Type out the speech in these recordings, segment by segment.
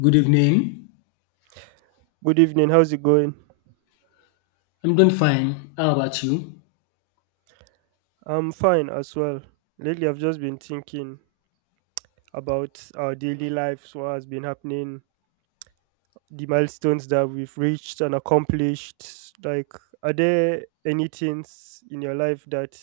Good evening. Good evening. How's it going? I'm doing fine. How about you? I'm fine as well. Lately, I've just been thinking about our daily lives, what has been happening, the milestones that we've reached and accomplished. Like, are there any things in your life that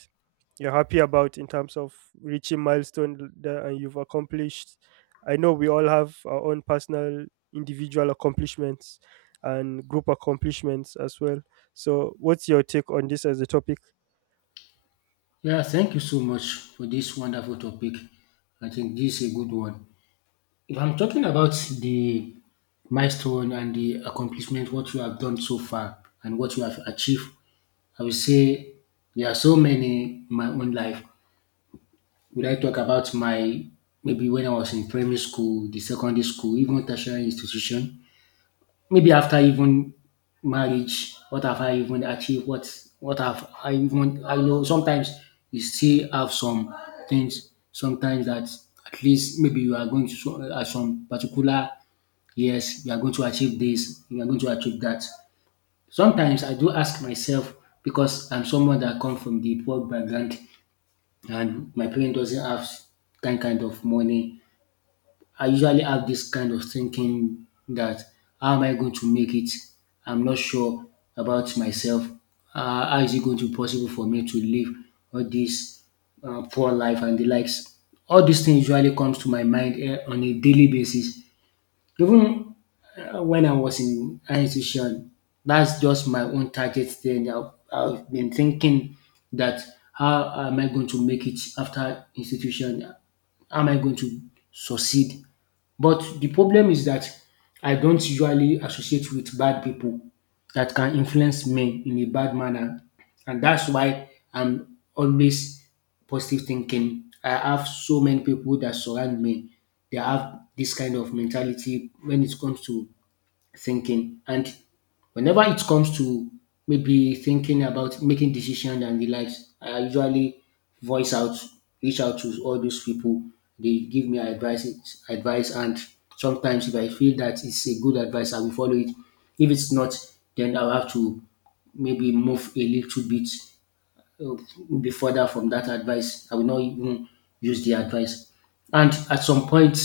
you're happy about in terms of reaching milestone that and you've accomplished? I know we all have our own personal, individual accomplishments and group accomplishments as well. So, what's your take on this as a topic? Yeah, thank you so much for this wonderful topic. I think this is a good one. If I'm talking about the milestone and the accomplishment, what you have done so far and what you have achieved, I will say there are so many in my own life. Would I talk about my maybe when I was in primary school, the secondary school, even tertiary institution? Maybe after even marriage, what have I even achieved? What have I even I know sometimes you still have some things sometimes that at least maybe you are going to at some particular years you are going to achieve this, you are going to achieve that. Sometimes I do ask myself because I'm someone that come from the poor background and my parents doesn't have that kind of money. I usually have this kind of thinking that how am I going to make it? I'm not sure about myself. How is it going to be possible for me to live all this poor life and the likes? All these things usually comes to my mind on a daily basis. Even when I was in high institution, that's just my own target. Then I've been thinking that how am I going to make it after institution? How am I going to succeed? But the problem is that I don't usually associate with bad people that can influence me in a bad manner. And that's why I'm always positive thinking. I have so many people that surround me. They have this kind of mentality when it comes to thinking. And whenever it comes to maybe thinking about making decisions and the likes, I usually voice out, reach out to all those people. They give me advice, and sometimes if I feel that it's a good advice, I will follow it. If it's not, then I'll have to maybe move a little bit, uh, be further from that advice. I will not even use the advice. And at some point,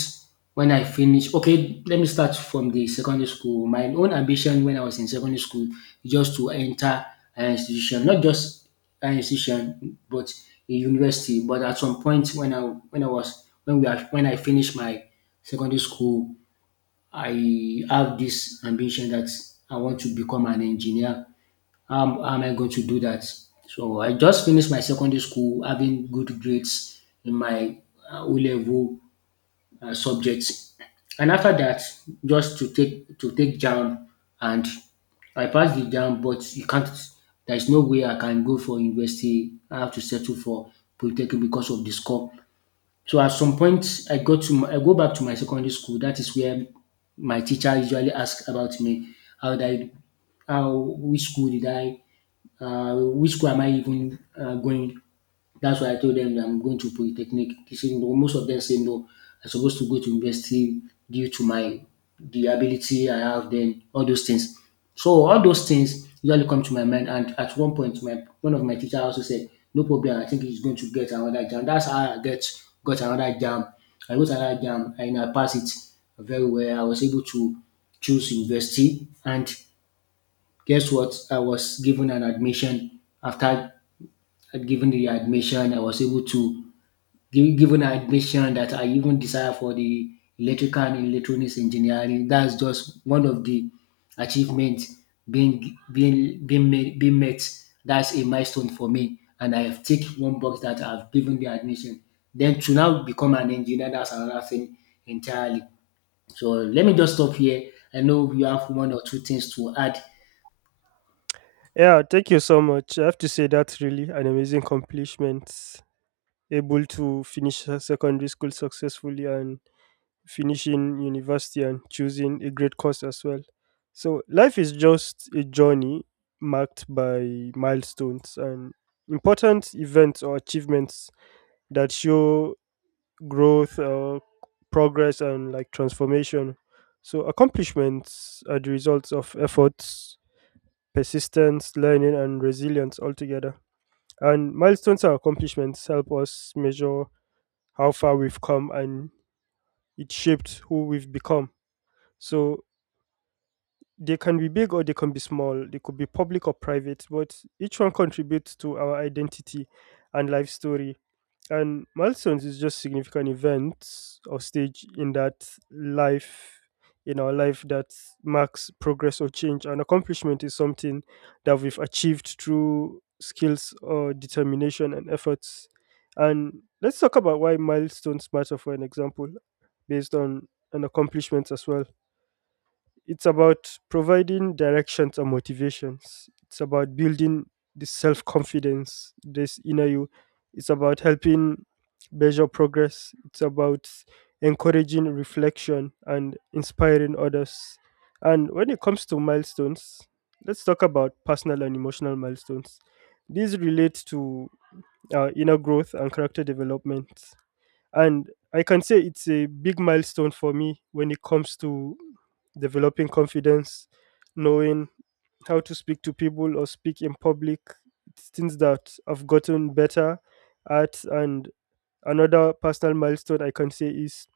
when I finish, okay, let me start from the secondary school. My own ambition when I was in secondary school is just to enter an institution, not just an institution, but a university. But at some point, when I was when we are, when I finished my secondary school, I have this ambition that I want to become an engineer. How am I going to do that? So I just finished my secondary school having good grades in my O-level subjects, and after that, just to take JAMB, and I passed the JAMB, but you can't. There is no way I can go for university. I have to settle for polytechnic because of the score. So at some point, I go back to my secondary school. That is where my teacher usually asks about me. How did I how Which school am I even going? That's why I told them that I'm going to polytechnic. They said no. Most of them say no. I'm supposed to go to university due to my the ability I have. Then all those things. So all those things usually come to my mind. And at one point, my one of my teacher also said, "No problem. I think he's going to get another jam." That's how I get got another jam. I got another jam and I passed it very well. I was able to choose university and guess what? I was given an admission. After I'd given the admission, I was able to given an admission that I even desire for the electrical and electronics engineering. That's just one of the achievements being made, being met. That's a milestone for me, and I have ticked one box that I've given the admission. Then to now become an engineer, that's another thing entirely. So let me just stop here. I know you have one or two things to add. Yeah, thank you so much. I have to say that's really an amazing accomplishment. Able to finish her secondary school successfully and finishing university and choosing a great course as well. So life is just a journey marked by milestones and important events or achievements that show growth, progress, and like transformation. So accomplishments are the results of efforts, persistence, learning, and resilience altogether, and milestones and accomplishments help us measure how far we've come, and it shaped who we've become. So they can be big or they can be small. They could be public or private, but each one contributes to our identity and life story. And milestones is just significant events or stage in that life, in our life that marks progress or change. An accomplishment is something that we've achieved through skills or determination and efforts. And let's talk about why milestones matter, for an example based on an accomplishment as well. It's about providing directions and motivations. It's about building the self confidence, this inner you. It's about helping measure progress. It's about encouraging reflection and inspiring others. And when it comes to milestones, let's talk about personal and emotional milestones. These relate to inner growth and character development. And I can say it's a big milestone for me when it comes to developing confidence, knowing how to speak to people or speak in public. It's things that I've gotten better at. And another personal milestone I can say is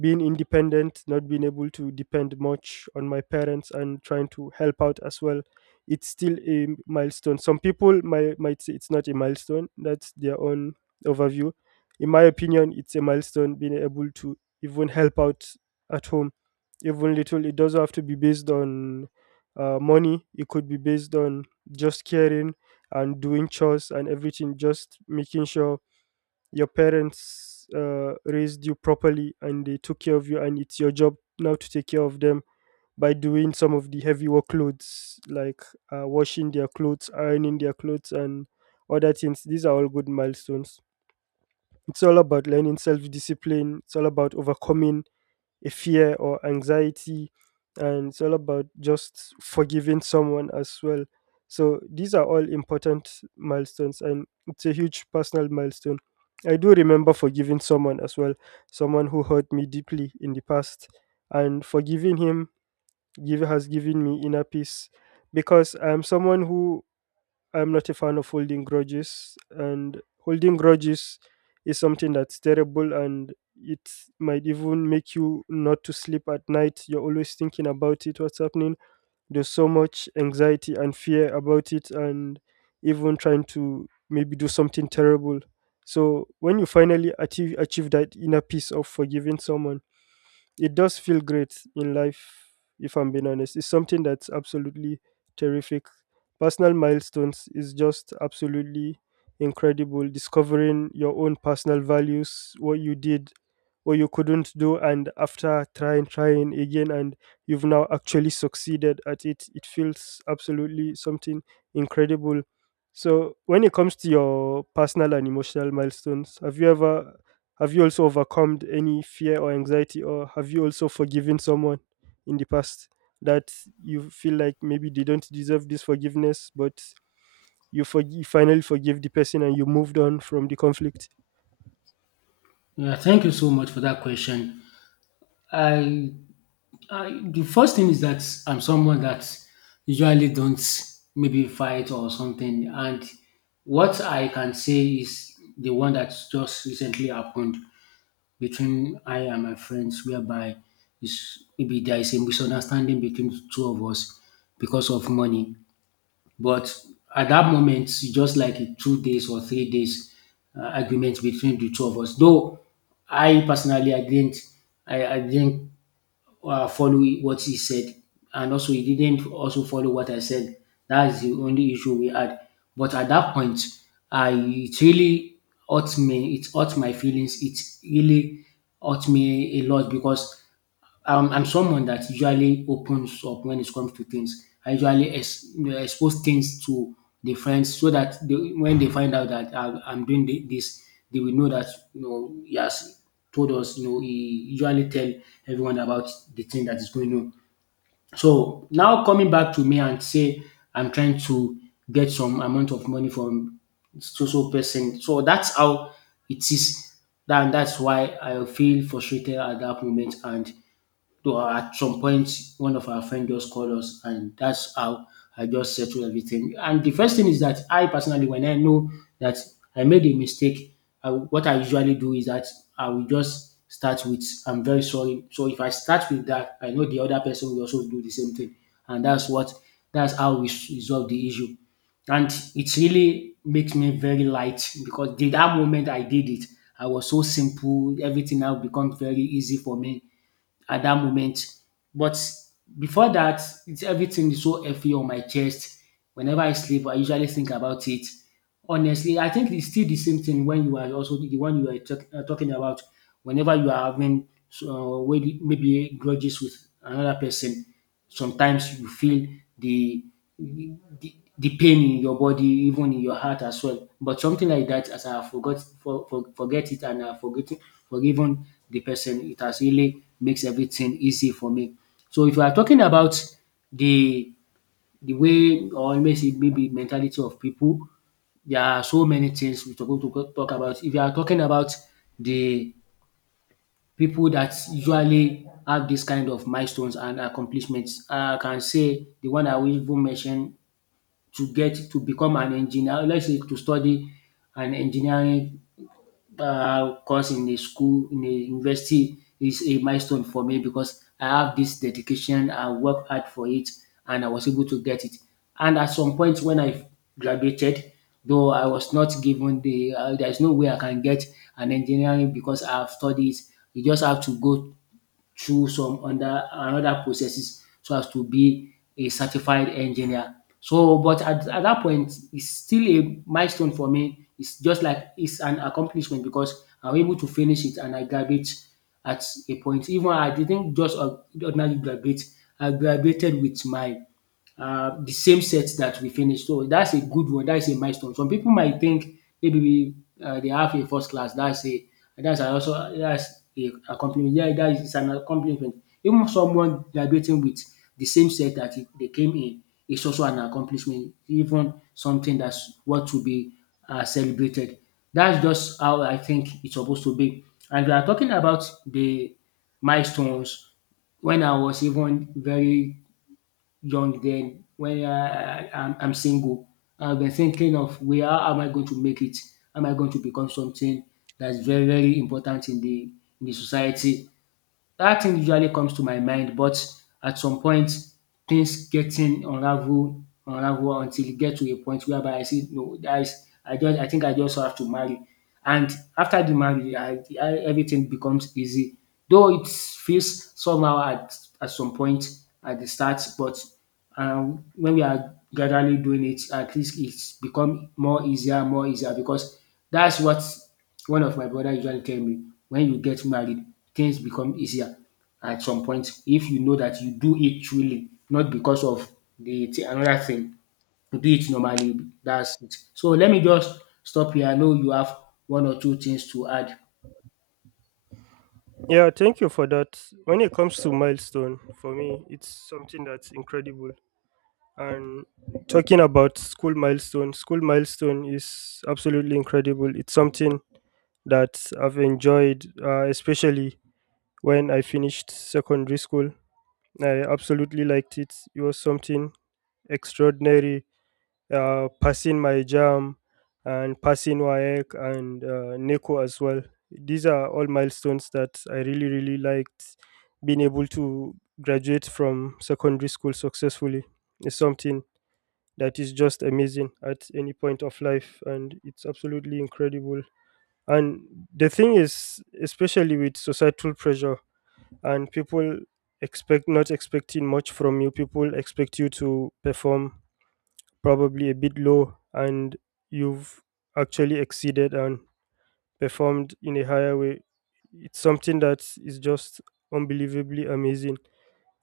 being independent, not being able to depend much on my parents and trying to help out as well. It's still a milestone. Some people might say it's not a milestone. That's their own overview. In my opinion, it's a milestone being able to even help out at home, even little. It doesn't have to be based on money. It could be based on just caring and doing chores and everything, just making sure your parents raised you properly and they took care of you, and it's your job now to take care of them by doing some of the heavy workloads, like washing their clothes, ironing their clothes, and other things. These are all good milestones. It's all about learning self-discipline. It's all about overcoming a fear or anxiety, and it's all about just forgiving someone as well. So these are all important milestones, and it's a huge personal milestone. I do remember forgiving someone as well, someone who hurt me deeply in the past, and forgiving him has given me inner peace, because I'm someone who, I'm not a fan of holding grudges, and holding grudges is something that's terrible, and it might even make you not to sleep at night. You're always thinking about it, what's happening. There's so much anxiety and fear about it, and even trying to maybe do something terrible. So when you finally achieve that inner peace of forgiving someone, it does feel great in life, if I'm being honest. It's something that's absolutely terrific. Personal milestones is just absolutely incredible. Discovering your own personal values, what you did, what you couldn't do, and after trying, trying again, and you've now actually succeeded at it, it feels absolutely something incredible. So, when it comes to your personal and emotional milestones, have you also overcome any fear or anxiety, or have you also forgiven someone in the past that you feel like maybe they don't deserve this forgiveness, but you finally forgive the person and you moved on from the conflict? Yeah, thank you so much for that question. I, I The first thing is that I'm someone that usually don't maybe fight or something, and what I can say is the one that just recently happened between I and my friends, whereby is maybe there is a misunderstanding between the two of us because of money. But at that moment, it's just like a 2 days or 3 days argument between the two of us. Though I personally, I didn't, follow what he said, and also he didn't also follow what I said. That is the only issue we had. But at that point, I it really hurt me. It hurt my feelings. It really hurt me a lot because I'm someone that usually opens up when it comes to things. I usually expose things to the friends so that they, when they find out that I'm doing this, they will know that he has told us. He usually tell everyone about the thing that is going on. So now coming back to me and say I'm trying to get some amount of money from so so person. So that's how it is. That's why I feel frustrated at that moment. And to at some point, one of our friends just called us, and that's how I just settled everything. And the first thing is that I personally, when I know that I made a mistake, what I usually do is that I will just start with I'm very sorry. So if I start with that, I know the other person will also do the same thing. And that's how we resolve the issue. And it really makes me very light because the that moment I did it, I was so simple, everything now becomes very easy for me at that moment. But before that, it's everything is so heavy on my chest. Whenever I sleep, I usually think about it. Honestly, I think it's still the same thing when you are also the one you are talking about. Whenever you are having maybe grudges with another person, sometimes you feel the the the pain in your body, even in your heart as well. But something like that, as I forgot forget it and I forget forgiven the person, it has really makes everything easy for me. So if you are talking about the the way or maybe mentality of people, there are so many things we are going to talk about. If you are talking about the people that usually have this kind of milestones and accomplishments, I can say the one I will even mention to get to become an engineer, let's say to study an engineering course in a school, in a university is a milestone for me because I have this dedication, I worked hard for it, and I was able to get it. And at some point when I graduated, though I was not given there's no way I can get an engineering because I have studied. You just have to go through some under another processes so as to be a certified engineer. So, but at that point, it's still a milestone for me. It's just like it's an accomplishment because I'm able to finish it and I graduate at a point. Even I didn't just ordinarily graduate, I graduated with my the same set that we finished. So that's a good one. That's a milestone. Some people might think maybe they have a first class. That's a also that's a accomplishment. Yeah, that is an accomplishment. Even someone graduating with the same set that they came in is also an accomplishment. Even something that's what to be celebrated. That's just how I think it's supposed to be. And we are talking about the milestones when I was even very young, then when I'm single. I've been thinking of where am I going to make it? Am I going to become something that's very very important in the society? That thing usually comes to my mind, but at some point things getting unravel until you get to a point whereby I say no guys, I think I just have to marry, and after the marriage I everything becomes easy, though it feels somehow at some point at the start, but when we are gradually doing it, at least it's become more easier because that's what one of my brother usually tell me. When you get married, things become easier at some point if you know that you do it truly, not because of the another thing. You do it normally. That's it. So let me just stop here. I know you have one or two things to add. Yeah, thank you for that. When it comes to milestone, for me, it's something that's incredible. And talking about school milestone is absolutely incredible. It's something that I've enjoyed, especially when I finished secondary school. I absolutely liked it. It was something extraordinary. Passing my jam and passing Wayek and Neko as well. These are all milestones that I really, really liked. Being able to graduate from secondary school successfully is something that is just amazing at any point of life, and it's absolutely incredible. And the thing is, especially with societal pressure, and people expect not expecting much from you, people expect you to perform probably a bit low, and you've actually exceeded and performed in a higher way. It's something that is just unbelievably amazing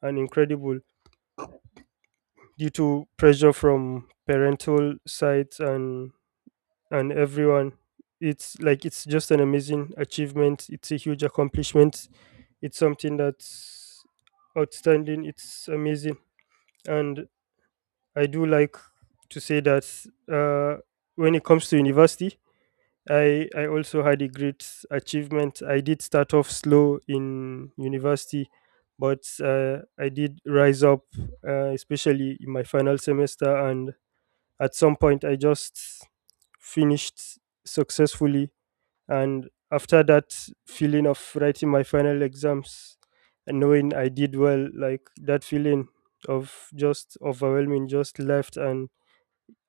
and incredible due to pressure from parental sides, and everyone. It's like it's just an amazing achievement. It's a huge accomplishment. It's something that's outstanding. It's amazing. And I do like to say that uh, when it comes to university, I also had a great achievement. I did start off slow in university, but I did rise up, especially in my final semester, and at some point I just finished successfully. And after that, feeling of writing my final exams and knowing I did well, like that feeling of just overwhelming just left. And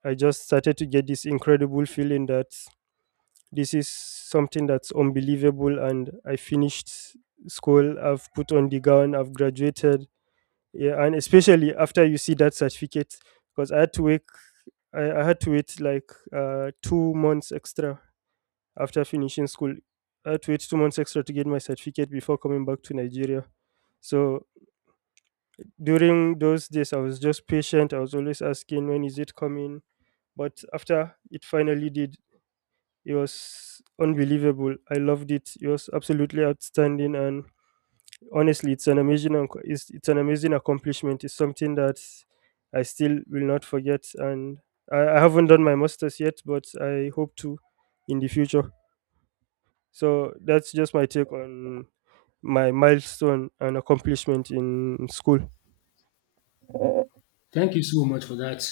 I just started to get this incredible feeling that this is something that's unbelievable. And I finished school, I've put on the gown, I've graduated. Yeah, and especially after you see that certificate, because I had to wait, I had to wait like 2 months extra after finishing school. I had to wait 2 months extra to get my certificate before coming back to Nigeria. So during those days, I was just patient. I was always asking, when is it coming? But after it finally did, it was unbelievable. I loved it. It was absolutely outstanding. And honestly, it's an amazing, it's an amazing accomplishment. It's something that I still will not forget. And I haven't done my master's yet, but I hope to in the future. So that's just my take on my milestone and accomplishment in school. Thank you so much for that.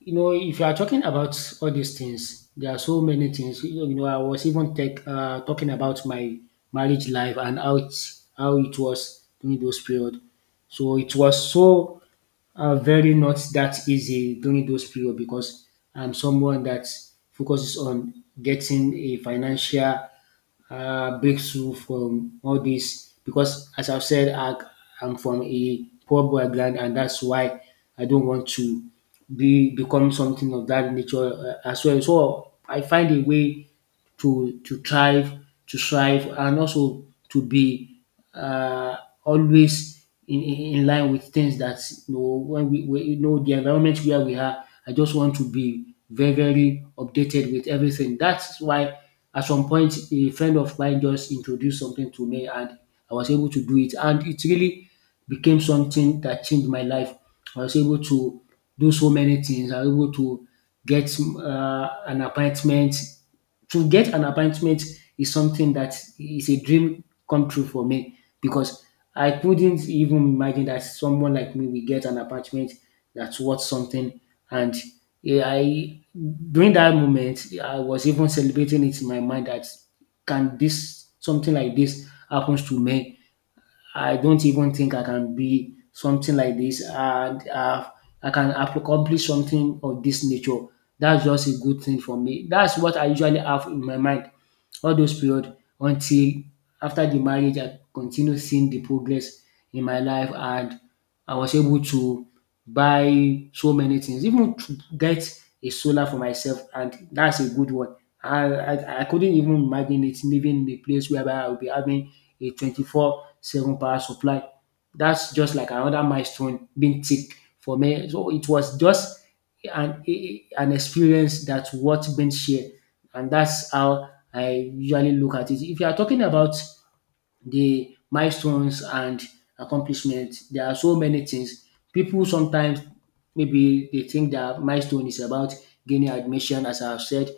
You know, if you are talking about all these things, there are so many things. You know, I was even talking about my marriage life and how it was during those period. So it was so very not that easy during those period because I'm someone that focuses on getting a financial breakthrough from all this because as I've said, I'm from a poor background, and that's why I don't want to be become something of that nature as well. So I find a way to thrive, and also to be uh, always in line with things that you know when we you know the environment where we are. I just want to be very very updated with everything. That's why at some point a friend of mine just introduced something to me, and I was able to do it, and it really became something that changed my life. I was able to do so many things. I was able to get an appointment to get an appointment is something that is a dream come true for me because I couldn't even imagine that someone like me will get an appointment that's worth something. And eh, I during that moment, I was even celebrating it in my mind that can this something like this happens to me. I don't even think I can be something like this, and I can accomplish something of this nature. That's just a good thing for me. That's what I usually have in my mind all those period until after the marriage. I continue seeing the progress in my life, and I was able to buy so many things, even to get a solar for myself, and that's a good one. I couldn't even imagine it living in a place whereby I will be having a 24 seven power supply. That's just like another milestone being ticked for me. So it was just an an experience that worth being shared, and that's how I usually look at it. If you are talking about the milestones and accomplishments, there are so many things. People sometimes maybe they think that milestone is about gaining admission, as I've said.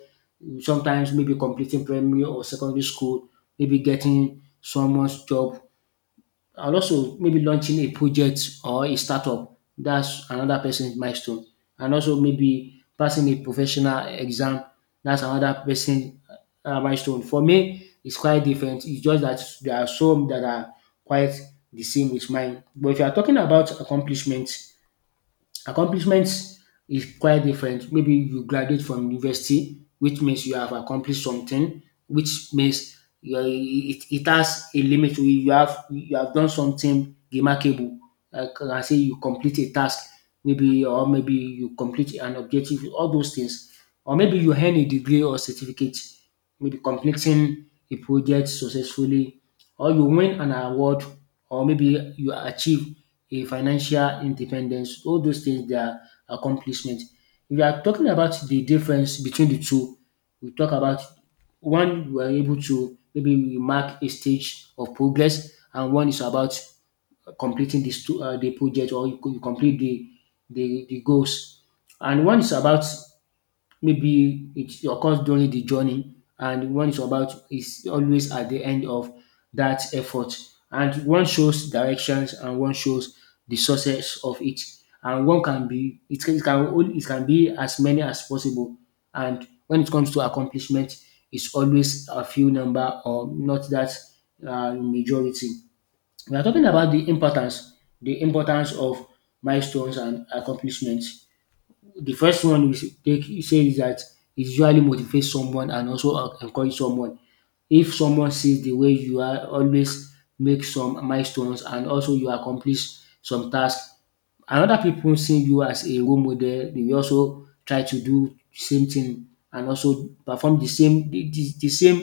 Sometimes maybe completing primary or secondary school, maybe getting someone's job, and also maybe launching a project or a startup. That's another person's milestone. And also maybe passing a professional exam. That's another person's milestone. For me, it's quite different. It's just that there are some that are quite the same with mine. But if you are talking about accomplishments. Accomplishments is quite different. Maybe you graduate from university, which means you have accomplished something, which means you are, it has a limit. You have done something remarkable. Like I say, you complete a task, maybe, or maybe you complete an objective. All those things, or maybe you earn a degree or certificate. Maybe completing a project successfully, or you win an award, or maybe you achieve a financial independence, all those things they are accomplishment. If you are talking about the difference between the two, we talk about one we are able to maybe we mark a stage of progress, and one is about completing this two, the project, or you complete the goals, and one is about maybe it occurs during the journey, and one is about is always at the end of that effort, and one shows directions and one shows the success of it, and one can be it can be as many as possible. And when it comes to accomplishment, it's always a few number, or not that majority. We are talking about the importance, the importance of milestones and accomplishments. The first one you take you say is dat it usually motivate someone and also encourage someone. If someone sees de way you are always make some milestones and also you accomplish some task and other pipu see you as a role model, dey will also try to do same thing and also perform de same de de same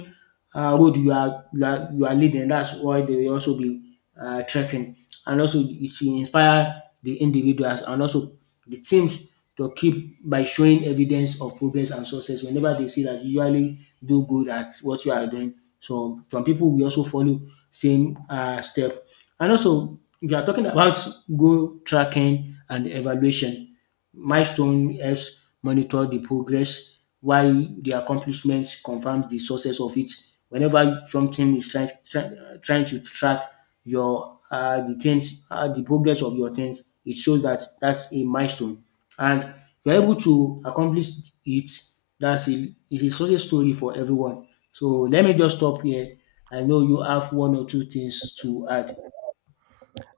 road you are you are you are leading. That's why they will also be trekking. And also it should inspire the individuals and also the teams to keep by showing evidence of progress and success whenever they see that you usually do good at what you are doing. So from people we also follow same step. And also if you are talking about goal tracking and evaluation, milestone helps monitor the progress while the accomplishment confirms the success of it. Whenever something is trying to track your the progress of your things, it shows that that's a milestone. And if you're able to accomplish it, that's a it's a success story for everyone. So let me just stop here. I know you have one or two things to add.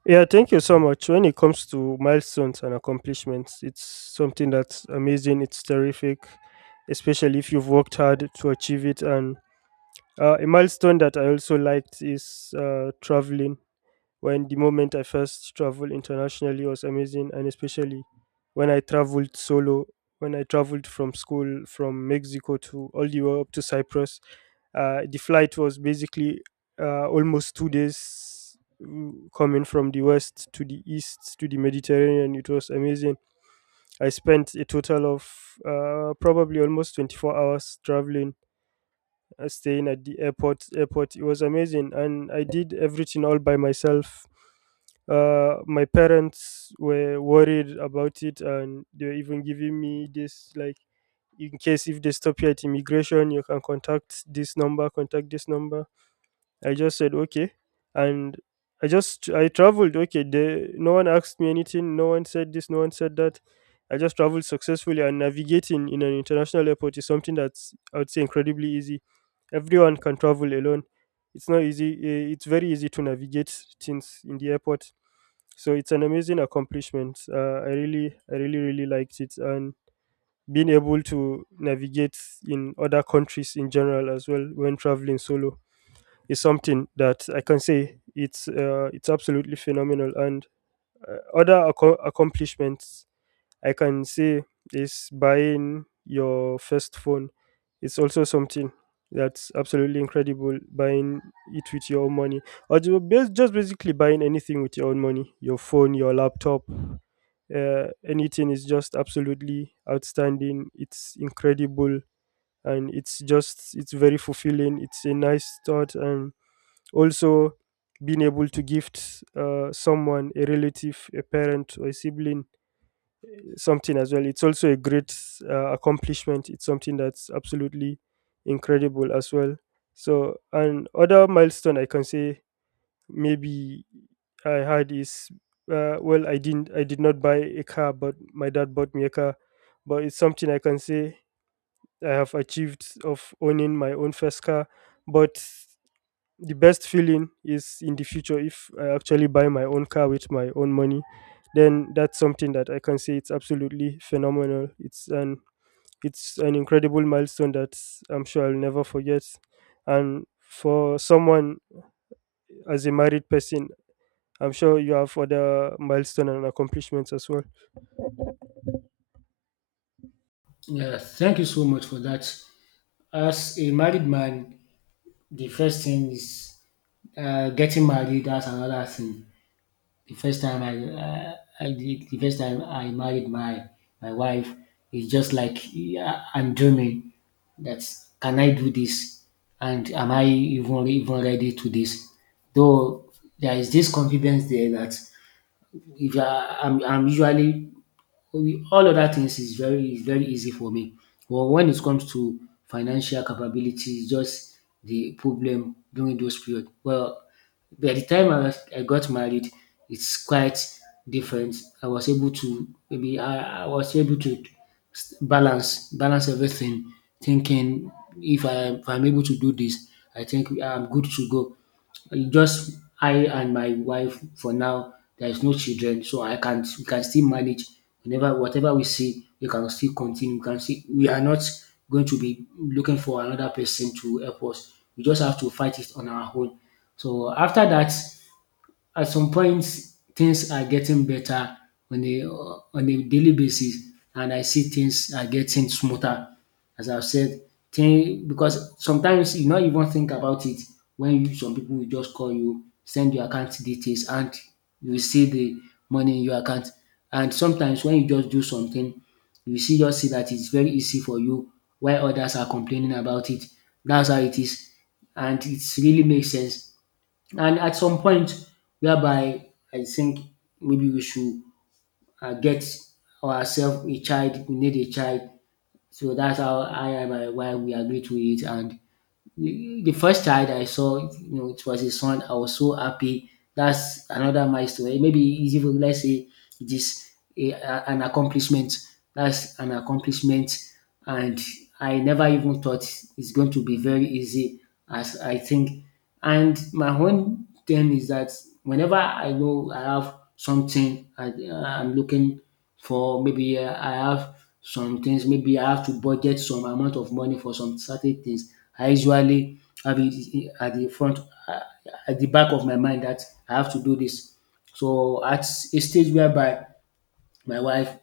Yeah, thank you so much. When it comes to milestones and accomplishments, it's something that's amazing, it's terrific, especially if you've worked hard to achieve it. And a milestone that I also liked is traveling. When the moment I first traveled internationally was amazing, and especially when I traveled solo, when I traveled from school from Mexico to all the way up to Cyprus. The flight was basically almost 2 days, coming from the west to the east to the Mediterranean. It was amazing. I spent a total of probably almost 24 hours traveling, staying at the airport. It was amazing, and I did everything all by myself. My parents were worried about it, and they were even giving me this like, in case if they stop you at immigration, you can contact this number, contact this number. I just said okay, and I just I traveled. Okay, no one asked me anything. No one said this. No one said that. I just traveled successfully, and navigating in an international airport is something that's, I would say, incredibly easy. Everyone can travel alone. It's not easy. It's very easy to navigate things in the airport. So it's an amazing accomplishment. I I really, really liked it, and being able to navigate in other countries in general as well when traveling solo is something that I can say it's absolutely phenomenal. And other accomplishments I can say is buying your first phone. It's also something that's absolutely incredible. Buying it with your own money, or just basically buying anything with your own money, your phone, your laptop, anything is just absolutely outstanding. It's incredible, and it's just, it's very fulfilling. It's a nice thought. And also being able to gift someone, a relative, a parent, or a sibling something as well, it's also a great accomplishment. It's something that's absolutely incredible as well. So an other milestone I can say maybe I had is well, I did not buy a car, but my dad bought me a car. But it's something I can say I have achieved of owning my own first car. But the best feeling is in the future if I actually buy my own car with my own money, then that's something that I can say it's absolutely phenomenal. It's an incredible milestone that I'm sure I'll never forget. And for someone as a married person, I'm sure you have other milestone and accomplishments as well. Yeah, thank you so much for that. As a married man, the first thing is getting married. That's another thing. The first time I, uh, the first time I married my wife is just like, yeah, I'm dreaming. That's, can I do this, and am I even ready to this? Though there is this confidence there that if I, I'm usually so. All other things is very easy for me. But when it comes to financial capability, it's just the problem during those period. Well, by the time I got married, it's quite different. I was able to maybe I was able to balance everything, thinking if I if I'm able to do this, I think I'm good to go. Just I and my wife for now. There is no children, so I can we can still manage. Whenever whatever we see, we can still continue. We can see we are not going to be looking for another person to help us. We just have to fight it on our own. So after that, at some point things are getting better on a daily basis, and I see things are getting smoother. As I've said, thing because sometimes you not even think about it when you, some people will just call you, send your account details, and you will see the money in your account. And sometimes when you just do something, you see just see that it's very easy for you while others are complaining about it. That's how it is. And it really makes sense, and at some point, whereby I think maybe we should get ourselves a child, we need a child. So that's how I and my wife we agreed to it, and the first child I saw, you know, it was a son. I was so happy. That's another milestone. Maybe it's even, let's say it is an accomplishment. That's an accomplishment, and I never even thought it's going to be very easy as I think. And my own thing is that whenever I know I have something, I'm looking for maybe I have some things, maybe I have to budget some amount of money for some certain things. I usually have it at the front uh, at the back of my mind that I have to do this. So at a stage whereby my wife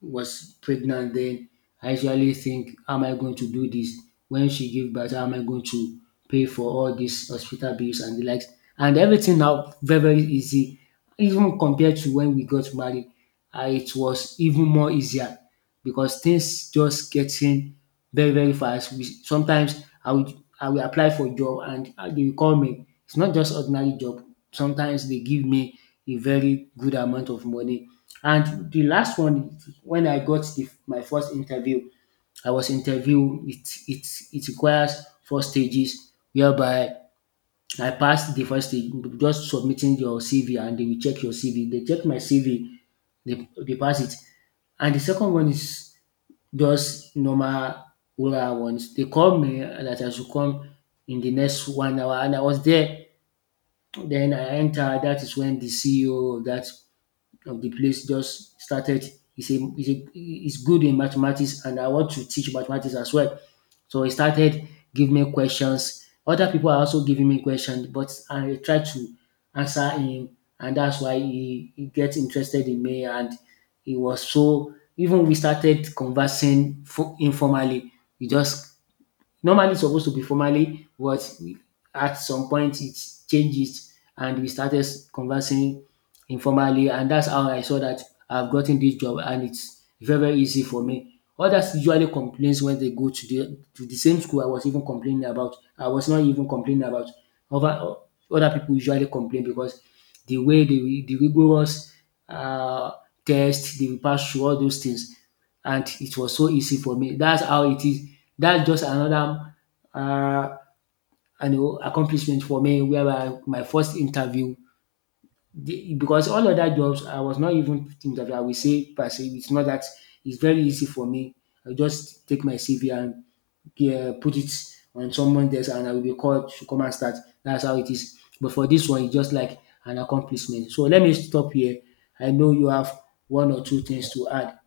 was pregnant then I usually think, how am I going to do this when she give birth, how am I going to pay for all these hospital bills and the likes, and everything now very very easy even compared to when we got married. And it was even more easier because things just getting very very fast. We sometimes I will apply for job and they will call me. It's not just ordinary job. Sometimes they give me a very good amount of money. And the last one, when I got the, my first interview, I was interviewed. It requires four stages whereby I passed the first stage, just submitting your CV and they will check your CV. They check my CV, they pass it. And the second one is just normal oral ones. They called me that I should come in the next 1 hour and I was there. Then I entered, that is when the CEO of that of the place just started. He's good in mathematics, and I want to teach mathematics as well. So he started giving me questions. Other people are also giving me questions, but I try to answer him, and that's why he gets interested in me. And he was so even we started conversing for, informally. He just normally, it's supposed to be formally, but at some point it changes, and we started conversing informally, and that's how I saw that I've gotten this job, and it's very very easy for me. Others usually complains when they go to the same school I was even complaining about. I was not even complaining about. Other Other people usually complain because the way the rigorous um test they will pass through all those things, and it was so easy for me. That's how it is. That's just another um accomplishment for me whereby my first interview the, because all other jobs, I was not even thinking that I will say per se. It's not that it's very easy for me. I just take my CV and, yeah, put it on someone desk, and I will be called to come and start. That's how it is. But for this one, it's just like an accomplishment. So let me stop here. I know you have one or two things to add.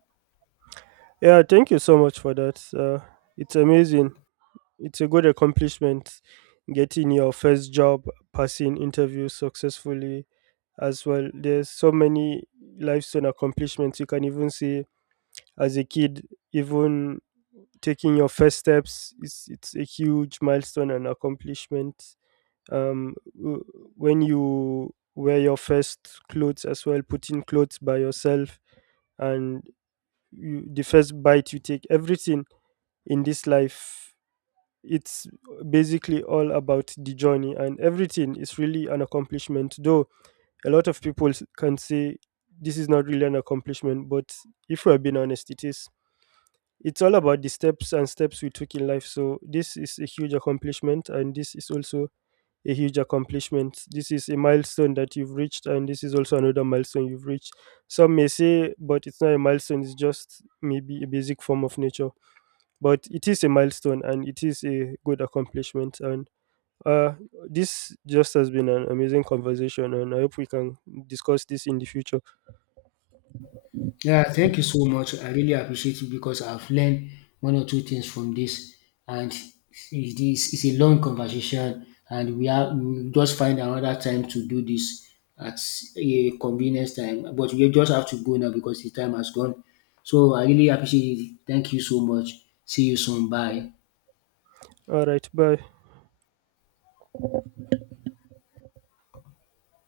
Yeah, thank you so much for that. It's amazing. It's a good accomplishment getting your first job, passing interviews successfully as well. There's so many lifestyle accomplishments you can even see as a kid, even taking your first steps. It's a huge milestone and accomplishment. Um, w- when you wear your first clothes as well, putting clothes by yourself, and you, the first bite you take, everything in this life, it's basically all about the journey, and everything is really an accomplishment. Though a lot of people can say this is not really an accomplishment, but if we're being honest, it is. It's all about the steps and steps we took in life. So this is a huge accomplishment, and this is also a huge accomplishment. This is a milestone that you've reached, and this is also another milestone you've reached. Some may say but it's not a milestone, it's just maybe a basic form of nature. But it is a milestone, and it is a good accomplishment. And uh, this just has been an amazing conversation, and I hope we can discuss this in the future. Yeah, thank you so much. I really appreciate it because I've learned one or two things from this, and it's a long conversation, and we will just find another time to do this at a convenience time. But we just have to go now because the time has gone. So I really appreciate it. Thank you so much. See you soon. Bye. All right, bye.